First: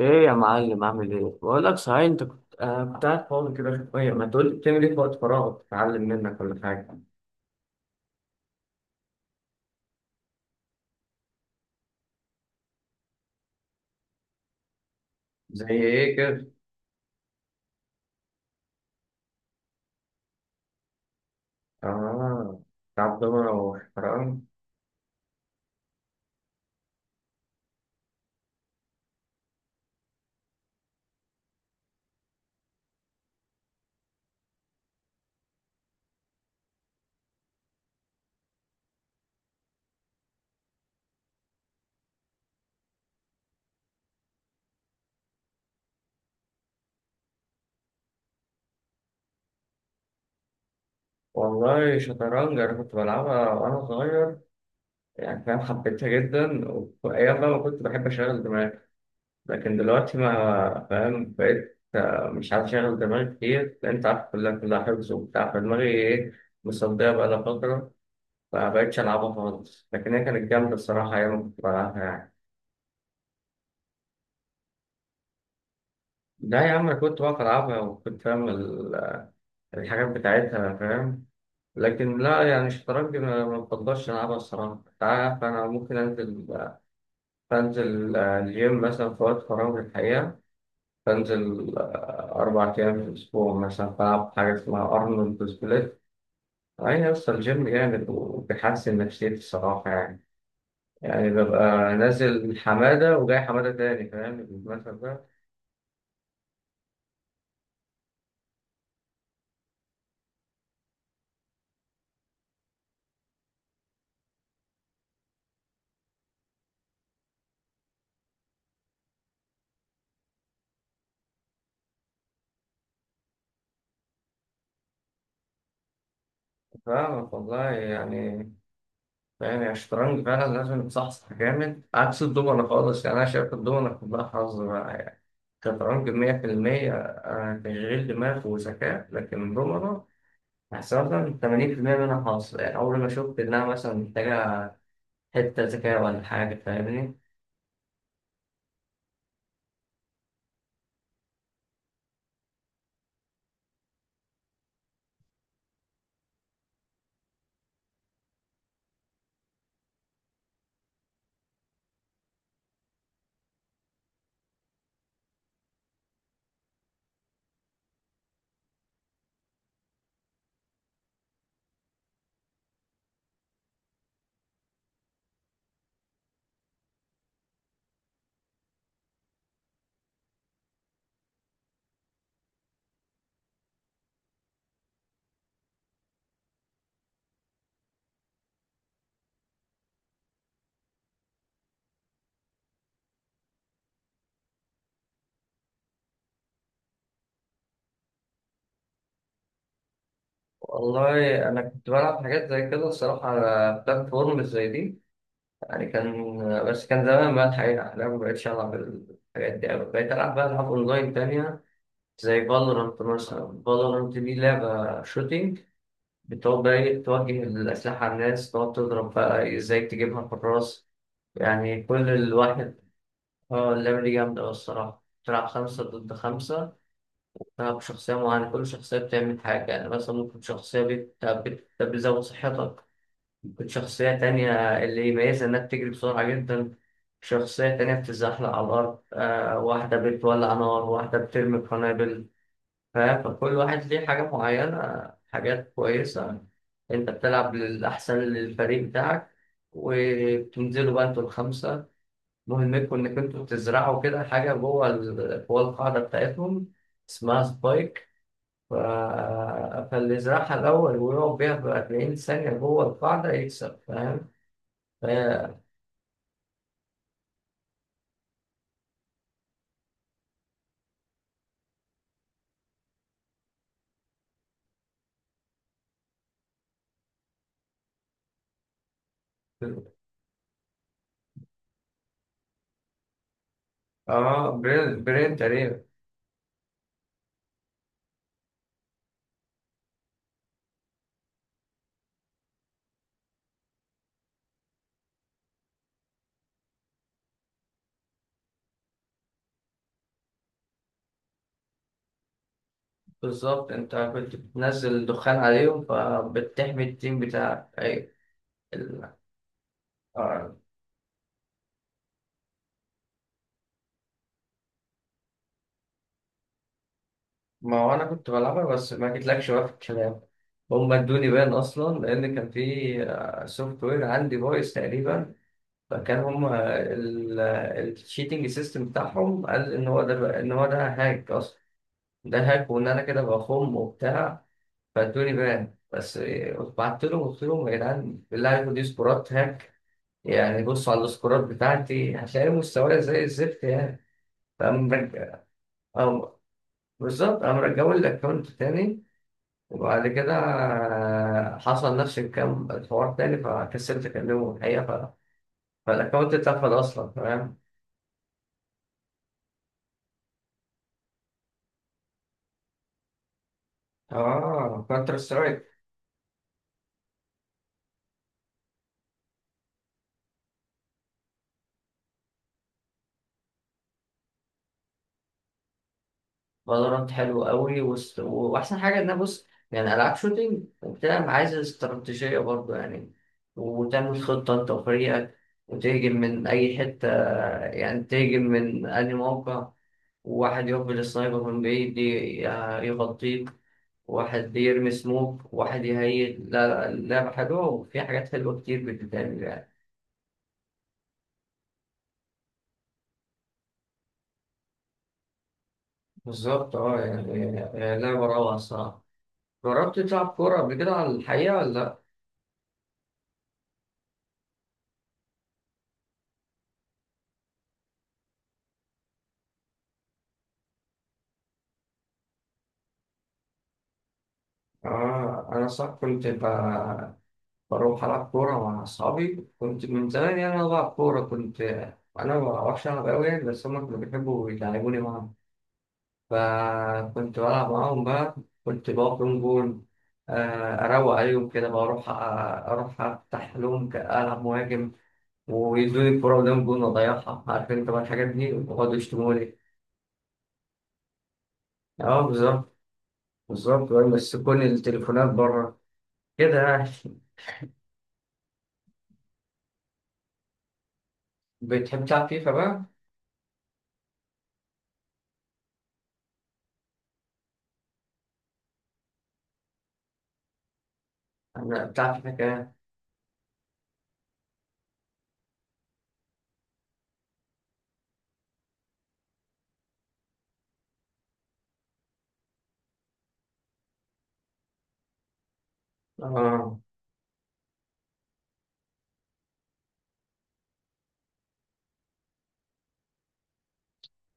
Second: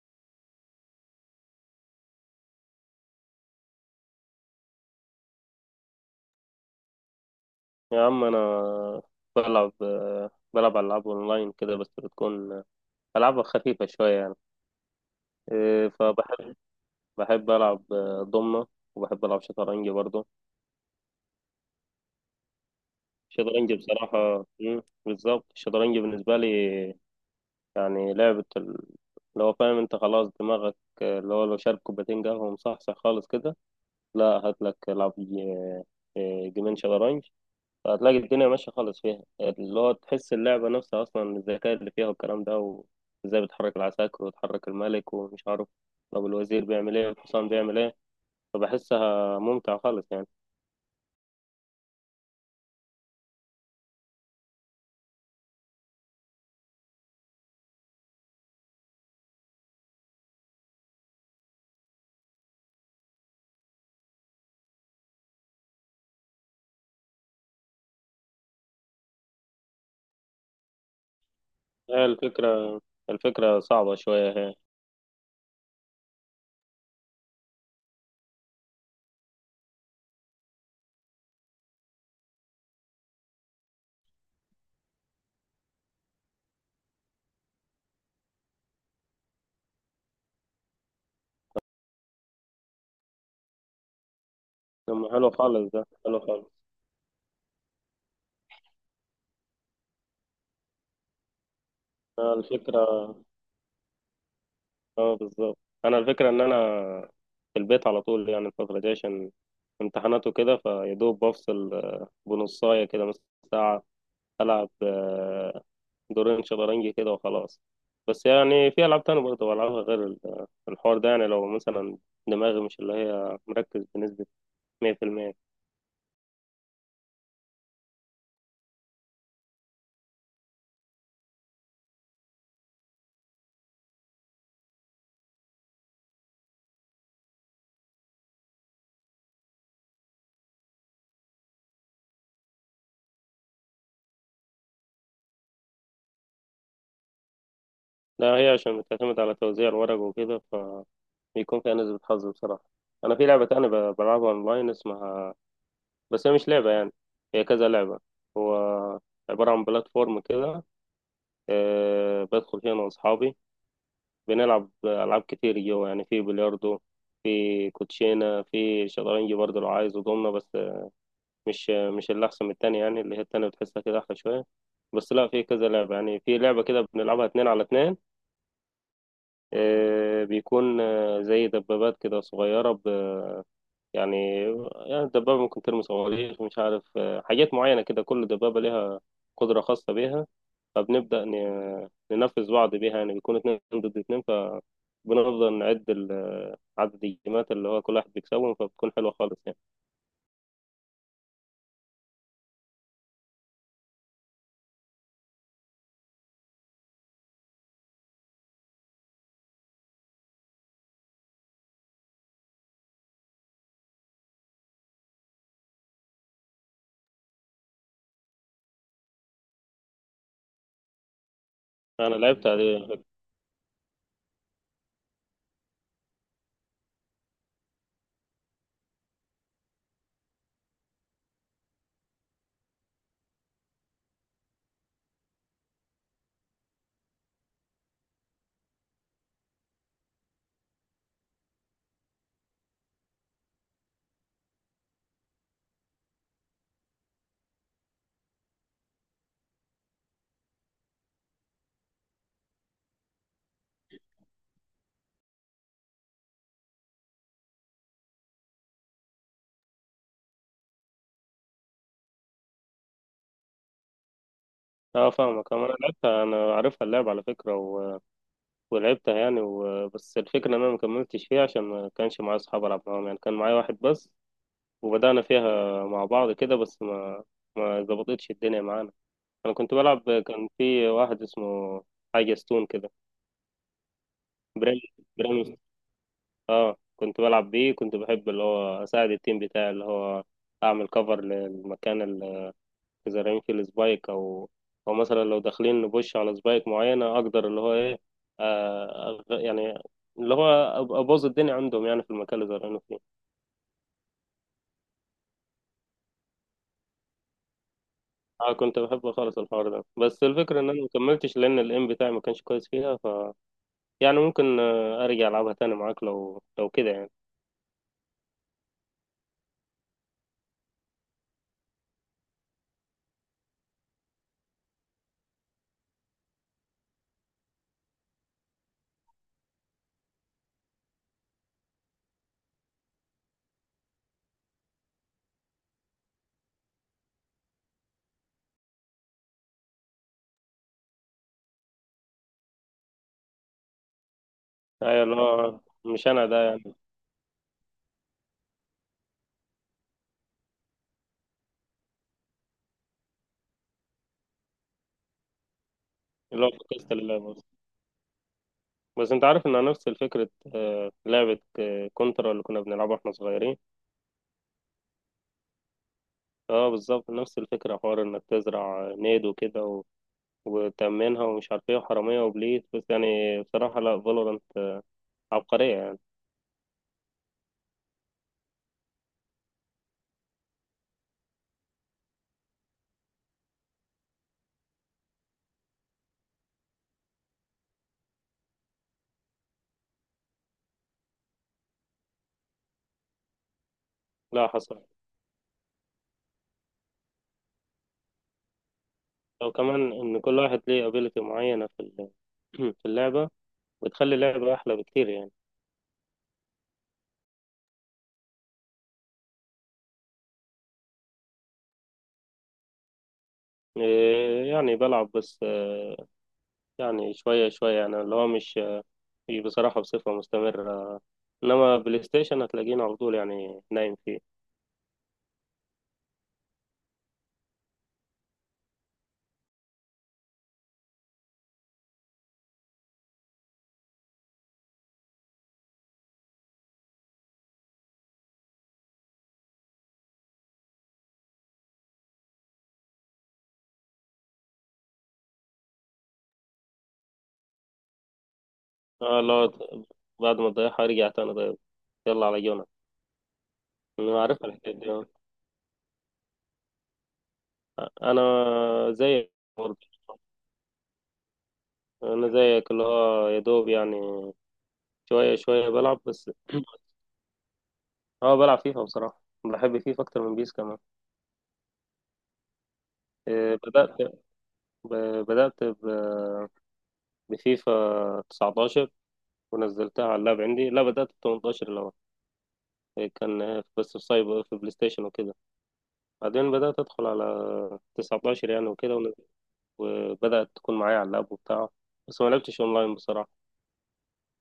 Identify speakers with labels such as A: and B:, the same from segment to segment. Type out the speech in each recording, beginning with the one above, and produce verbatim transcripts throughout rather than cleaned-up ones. A: ايه يا معلم، عامل ايه؟ بقول لك، صحيح، انت كنت آه كنت قاعد فاضي كده شويه، ما تقول لي بتعمل ايه في وقت فراغك؟ اتعلم منك ولا حاجه؟
B: يا عم انا بلعب بلعب العاب اونلاين كده، بس بتكون العابها خفيفه شويه يعني.
A: زي
B: إيه،
A: ايه كده؟
B: فبحب بحب العب ضمنه، وبحب العب شطرنج برضه.
A: اه، بتلعب دومنة
B: الشطرنج
A: وشطرنج؟
B: بصراحه، مم، بالظبط الشطرنج بالنسبه لي يعني لعبه ال- اللي هو فاهم انت خلاص دماغك، اللي هو لو شارب كوبايتين قهوه مصحصح خالص كده، لا هات لك العب ج- إيه، جيمين شطرنج، هتلاقي الدنيا ماشية خالص فيها. اللي هو تحس اللعبة نفسها أصلا الذكاء اللي فيها والكلام ده، وإزاي بتحرك العساكر وتحرك الملك ومش عارف طب الوزير بيعمل إيه، الحصان بيعمل إيه. فبحسها ممتع خالص يعني.
A: والله شطرنج انا كنت بلعبها وانا صغير يعني، فاهم؟ حبيتها جدا، وايام بقى ما كنت بحب اشغل دماغي. لكن دلوقتي ما فاهم بقيت آه، مش عارف اشغل دماغي كتير، لأن انت عارف كلها كلها حفظ وبتاع، فدماغي ايه، مصدية بقى لها فترة. ما بقتش ألعبها خالص، لكن هي كانت جامدة الصراحة أيام ما كنت
B: هي
A: بلعبها يعني.
B: الفكرة، الفكرة صعبة شوية هي.
A: لا يا عم، أنا كنت بقف ألعبها وكنت فاهم ال- الحاجات بتاعتها فاهم. لكن لا يعني الشطرنج ما ما بفضلش ألعبها الصراحة. أنت عارف أنا ممكن أنزل، بنزل آه، الجيم مثلا في وقت فراغي الحقيقة. بنزل آه، أربع أيام في الأسبوع مثلا بلعب حاجة اسمها
B: لما حلو
A: أرنولد
B: خالص، ده
A: سبليت.
B: حلو خالص.
A: أي أصل الجيم جامد وبيحسن نفسيتي الصراحة يعني. يعني ببقى
B: أنا
A: نازل
B: الفكرة
A: حمادة وجاي حمادة تاني، فاهم المثل
B: اه
A: ده؟
B: بالظبط. أنا الفكرة إن أنا في البيت على طول يعني الفترة دي، عشان امتحانات وكده، فيدوب بفصل آه، بنصاية كده مثلا ساعة، ألعب آه، دورين شطرنج كده وخلاص. بس يعني في ألعاب تانية برضه بلعبها غير ال- الحوار ده، يعني لو مثلا دماغي مش اللي هي مركز بنسبة مية في المية.
A: فاهمك والله يعني. يعني الشطرنج فعلا لازم يتصحصح جامد، عكس الدومنة خالص يعني. أنا شايف الدومنة كلها حظ بقى يعني. الشطرنج مية في المية آه، تشغيل دماغ وذكاء، لكن الدومنة أحسن مثلا تمانين في المية منها حظ يعني. أول ما شفت إنها مثلا محتاجة حتة ذكاء ولا حاجة، فاهمني؟
B: لا، هي عشان بتعتمد على توزيع الورق وكده، فبيكون فيها نسبة حظ بصراحة. أنا في لعبة تانية ب- بلعبها أونلاين اسمها، بس هي مش لعبة يعني، هي كذا لعبة. هو عبارة عن بلاتفورم كده، أه بدخل فيها أنا وأصحابي، بنلعب ألعاب كتير جوا يعني. في بلياردو، في كوتشينة، في شطرنج برضه لو عايز، ودومنة. بس مش مش اللي أحسن من التانية، يعني اللي هي التانية بتحسها كده أحلى شوية. بس لا، في كذا لعبة يعني. في لعبة كده بنلعبها اتنين على اتنين، آه، بيكون آه، زي دبابات كده صغيرة ب- يعني يعني الدبابة ممكن ترمي صواريخ، مش عارف، آه، حاجات معينة كده كل دبابة ليها قدرة خاصة بيها. فبنبدأ ن- ننفذ بعض بيها، يعني بيكون اتنين ضد اتنين، فبنفضل نعد ال- عدد الجيمات اللي هو كل واحد بيكسبهم، فبتكون حلوة خالص يعني.
A: والله أنا كنت بلعب حاجات زي كده الصراحة على بلاتفورم زي دي يعني، كان، بس كان زمان بقى الحقيقة. أنا مبقتش ألعب الحاجات دي أوي، بقيت ألعب بقى ألعاب أونلاين تانية زي فالورانت مثلا. فالورانت دي لعبة شوتينج، بتقعد بقى إيه توجه الأسلحة على الناس، تقعد تضرب بقى إزاي تجيبها في الراس. يعني كل
B: أنا لعبت
A: الواحد. اه، اللعبة دي جامدة أوي الصراحة. تلعب خمسة ضد خمسة، تلعب شخصية معينة، كل شخصية بتعمل حاجة. يعني مثلا ممكن شخصية بت- بت- بتزود صحتك، ممكن شخصية تانية اللي يميزها إنها بتجري بسرعة جدا، شخصية تانية بتتزحلق على الأرض، آه واحدة بتولع نار، واحدة بترمي قنابل. ف- فكل واحد ليه حاجة معينة، حاجات كويسة. أنت بتلعب للأحسن للفريق بتاعك، وبتنزلوا بقى أنتوا الخمسة، مهمتكم إنك أنتوا بتزرعوا كده حاجة جوه ال- جوه القاعدة بتاعتهم، اسمها سبايك. ف... فاللي يزرعها الأول ويقعد بيها في أربعين ثانية جوه القاعدة يكسب، فاهم؟ ف...
B: اه فاهمك، انا لعبتها، انا عارفها اللعبة على فكرة، و... ولعبتها يعني و... بس الفكرة ان انا ما كملتش فيها عشان ما كانش معايا اصحاب العب معاهم، يعني كان معايا واحد بس، وبدأنا فيها مع بعض كده، بس ما ما ظبطتش الدنيا معانا. انا كنت بلعب، كان في واحد اسمه حاجة ستون كده.
A: اه،
B: بريم
A: برين برين
B: بريم
A: تقريبا.
B: اه كنت بلعب بيه. كنت بحب اللي هو اساعد التيم بتاعي، اللي هو اعمل كفر للمكان اذا رميت السبايك، او او مثلا لو داخلين نبوش على سبايك معينه، اقدر اللي هو ايه، آه أغ- يعني اللي هو أب- ابوظ الدنيا عندهم يعني في المكان اللي زرعينه فيه.
A: بالظبط، انت كنت بتنزل دخان عليهم، فبتحمي التيم بتاعك، ايوه.
B: اه كنت بحب خالص الحوار ده، بس الفكره
A: ال-
B: ان انا ما كملتش لان الايم بتاعي ما كانش كويس فيها، ف يعني ممكن آه، ارجع العبها تاني معاك لو لو كده يعني.
A: ما هو انا كنت بلعبها، بس ما جيتلكش بقى في الكلام. هم ادوني بان اصلا، لان كان في سوفت وير عندي فويس تقريبا، فكان هم الشيتنج سيستم بتاعهم قال ان هو ده بقى- ان هو ده هاك اصلا. ده هاك، وان انا كده بخم وبتاع، فادوني بان بس. بعت لهم، قلت لهم يا جدعان بالله عليكم دي سكورات هاك يعني، بصوا على السكورات بتاعتي هتلاقي مستواي زي الزفت يعني. فقام
B: ايوه، اللي
A: رج-
B: هو مش انا
A: أو-
B: ده يعني.
A: بالظبط، قام رجعوا لي الاكونت تاني. وبعد كده آه، حصل نفس الكلام الحوار تاني، فكسلت أكلمه الحقيقة ف... فالأكونت
B: اللي هو
A: اتقفل
B: فكست
A: أصلا،
B: اللعبه،
A: فاهم؟
B: بس انت عارف انها نفس فكره آه، لعبه آه، كونترا اللي كنا بنلعبها واحنا صغيرين.
A: اه، كونتر سترايك.
B: اه بالظبط، نفس الفكرة، حوار انك تزرع نيد وكده و... وتأمنها، ومش عارف ايه، وحرامية وبليت. بس يعني بصراحة، لا، فالورانت عبقرية يعني.
A: فالورانت حلو قوي، وست... وأحسن حاجة إن أنا بص، يعني ألعاب شوتينج وبتلعب عايزة استراتيجية برضه يعني. وتعمل خطة أنت وفريقك، وتهجم من أي حتة، يعني تهجم من أي موقع، وواحد يقبل السنايبر من بعيد ي- يغطيك،
B: لا
A: واحد
B: حصل،
A: يرمي سموك، واحد يهيل. لا لا، اللعبة حلوة وفي حاجات حلوة كتير بتتعمل
B: لو
A: يعني.
B: كمان ان كل واحد ليه ابيلتي معينة في ال... في اللعبة، بتخلي اللعبة احلى بكتير يعني.
A: بالظبط اه يعني آه، لعبة روعة الصراحة. جربت تلعب كورة قبل كده على الحقيقة ولا لأ؟
B: إيه يعني بلعب، بس آه، يعني شوية شوية يعني، اللي هو مش مش بصراحة بصفة مستمرة، انما بلاي ستيشن هتلاقيني على طول يعني نايم فيه.
A: آه أنا صح، كنت ب- بروح ألعب كورة مع أصحابي كنت من زمان. يعني أنا بلعب كورة كنت، أنا ما بعرفش ألعب أوي يعني، بس هما كانوا بيحبوا يلعبوني معاهم. فكنت بلعب معاهم بقى، كنت بقف لون جول، آه، أروق عليهم كده، بقى أروح، آه، أروح أفتح لهم ك- ألعب مهاجم، ويدوني الكورة قدام الجون وأضيعها، عارف أنت بقى الحاجات دي، ويقعدوا
B: اه، اللي هو
A: يشتموني.
B: بعد ما تضيعها ارجع تاني طيب.
A: أه
B: يلا على جونا.
A: بالظبط. بالظبط بقى،
B: انا عارف
A: يمسكوني
B: الحكاية دي.
A: التليفونات بره كده يعني.
B: انا زيك برضه.
A: بتحب
B: انا
A: تلعب فيفا
B: زيك، اللي
A: بقى؟
B: هو يا دوب يعني، شويه شويه بلعب بس. اه بلعب فيفا، بصراحه بحب فيفا اكتر من بيس كمان.
A: أنا بتلعب فيفا كده،
B: إيه، بدات ب- بدات ب- بفيفا تسعة عشر ونزلتها على اللاب عندي. لا بدات ب تمنتاشر الاول، إيه، كان بس في سايبر في بلاي ستيشن وكده، بعدين بدات
A: أه.
B: ادخل على تسعة عشر يعني وكده ون- وبدات تكون معايا على اللاب وبتاع. بس ما لعبتش اونلاين بصراحه.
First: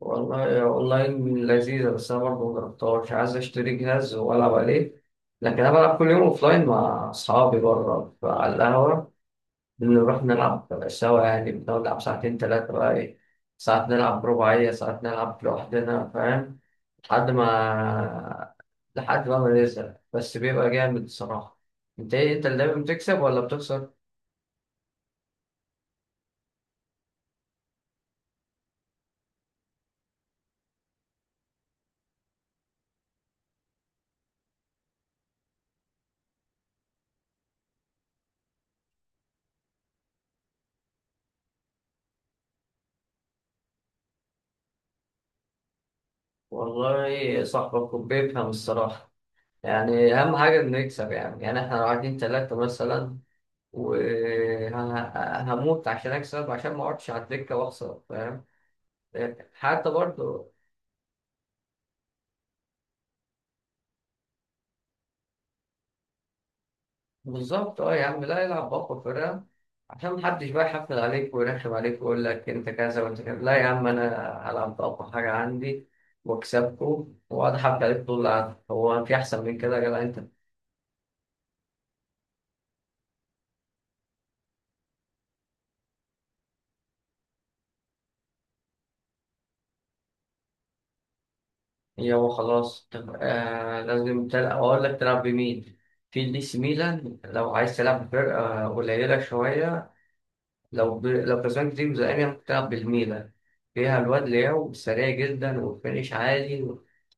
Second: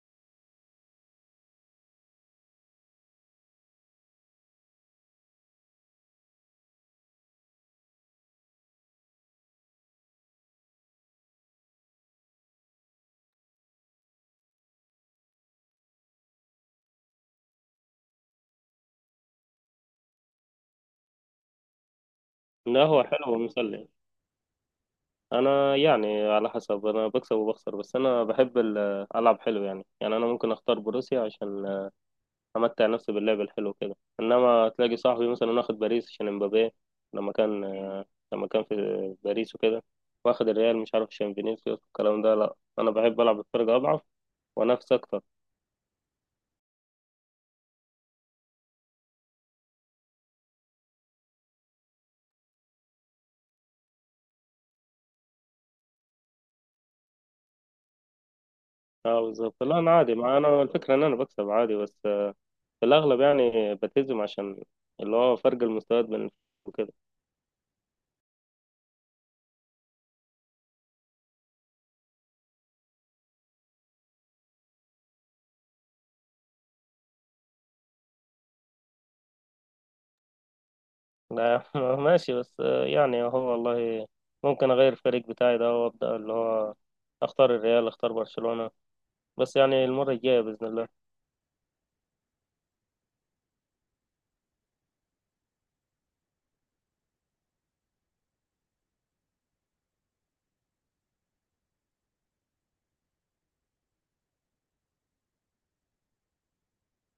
A: والله يا اونلاين لذيذة، بس انا برضه مجربتهاش، عايز اشتري جهاز والعب عليه. لكن انا بلعب كل يوم اوفلاين مع اصحابي بره على القهوة. بنروح نلعب سوا يعني، بنقعد نلعب ساعتين تلاتة بقى ايه، ساعات نلعب رباعية، ساعات نلعب لوحدنا فاهم. لحد ما لحد بقى ما نزهق، بس بيبقى جامد الصراحة. انت ايه، انت اللي دايما
B: لا هو
A: بتكسب
B: حلو
A: ولا
B: ومسلي.
A: بتخسر؟
B: انا يعني على حسب، انا بكسب وبخسر، بس انا بحب ال- العب حلو يعني. يعني انا ممكن اختار بروسيا عشان امتع نفسي باللعب الحلو كده، انما تلاقي صاحبي مثلا واخد باريس عشان امبابي لما كان لما كان في باريس وكده، واخد الريال مش عارف عشان فينيسيوس الكلام ده. لا انا بحب العب بفرقة اضعف، وانافس اكتر.
A: والله صاحبك بيفهم الصراحة يعني. أهم حاجة إنه يكسب يعني. يعني إحنا لو قاعدين تلاتة مثلا، وهموت عشان اكسب، عشان ما اقعدش على الدكه واخسر، فاهم؟
B: اه بالظبط، لا
A: حتى
B: انا عادي، مع
A: برضه.
B: انا الفكرة ان انا بكسب عادي بس، في الاغلب يعني بلتزم عشان اللي هو فرق المستويات بين.
A: بالظبط اه يا عم، لا العب باقوى فرقه، عشان محدش بقى يحفل عليك ويرخم عليك ويقول لك انت كذا وانت كذا. لا يا عم، انا هلعب باقوى حاجه عندي واكسبكم، واقعد احفل عليك طول القعده. هو في احسن من كده يا جدع انت؟
B: لا، ماشي، بس يعني هو والله ممكن اغير الفريق بتاعي ده، وابدا اللي هو اختار الريال، اختار برشلونة، بس يعني المرة الجاية باذن الله.
A: يابا خلاص، طب آه لازم تلعب، اقول لك تلعب بمين. في الدي سي ميلان لو عايز تلعب بفرقه قليله شويه. لو ب... لو كسبان كتير زي، ممكن تلعب بالميلان، فيها الواد لياو سريع جدا والفينش عالي،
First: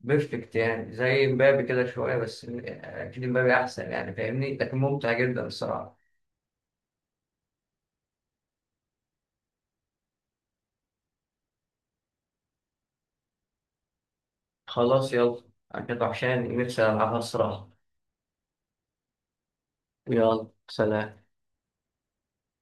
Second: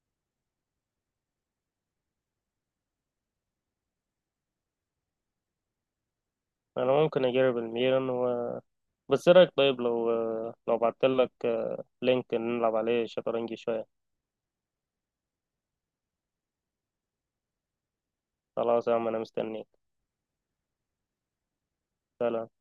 A: بيرفكت يعني، زي مبابي كده شوية، بس أكيد مبابي أحسن يعني فاهمني، لكن ممتع جدا الصراحة.
B: انا ممكن اجرب الميلان و... بس ايه رايك طيب لو لو بعتلك آه، لينك نلعب عليه شطرنج شوية؟
A: خلاص يلا، أنا كنت وحشاني نفسي ألعبها الصراحة.
B: خلاص يا عم انا مستنيك.
A: يلا، سلام.
B: سلام.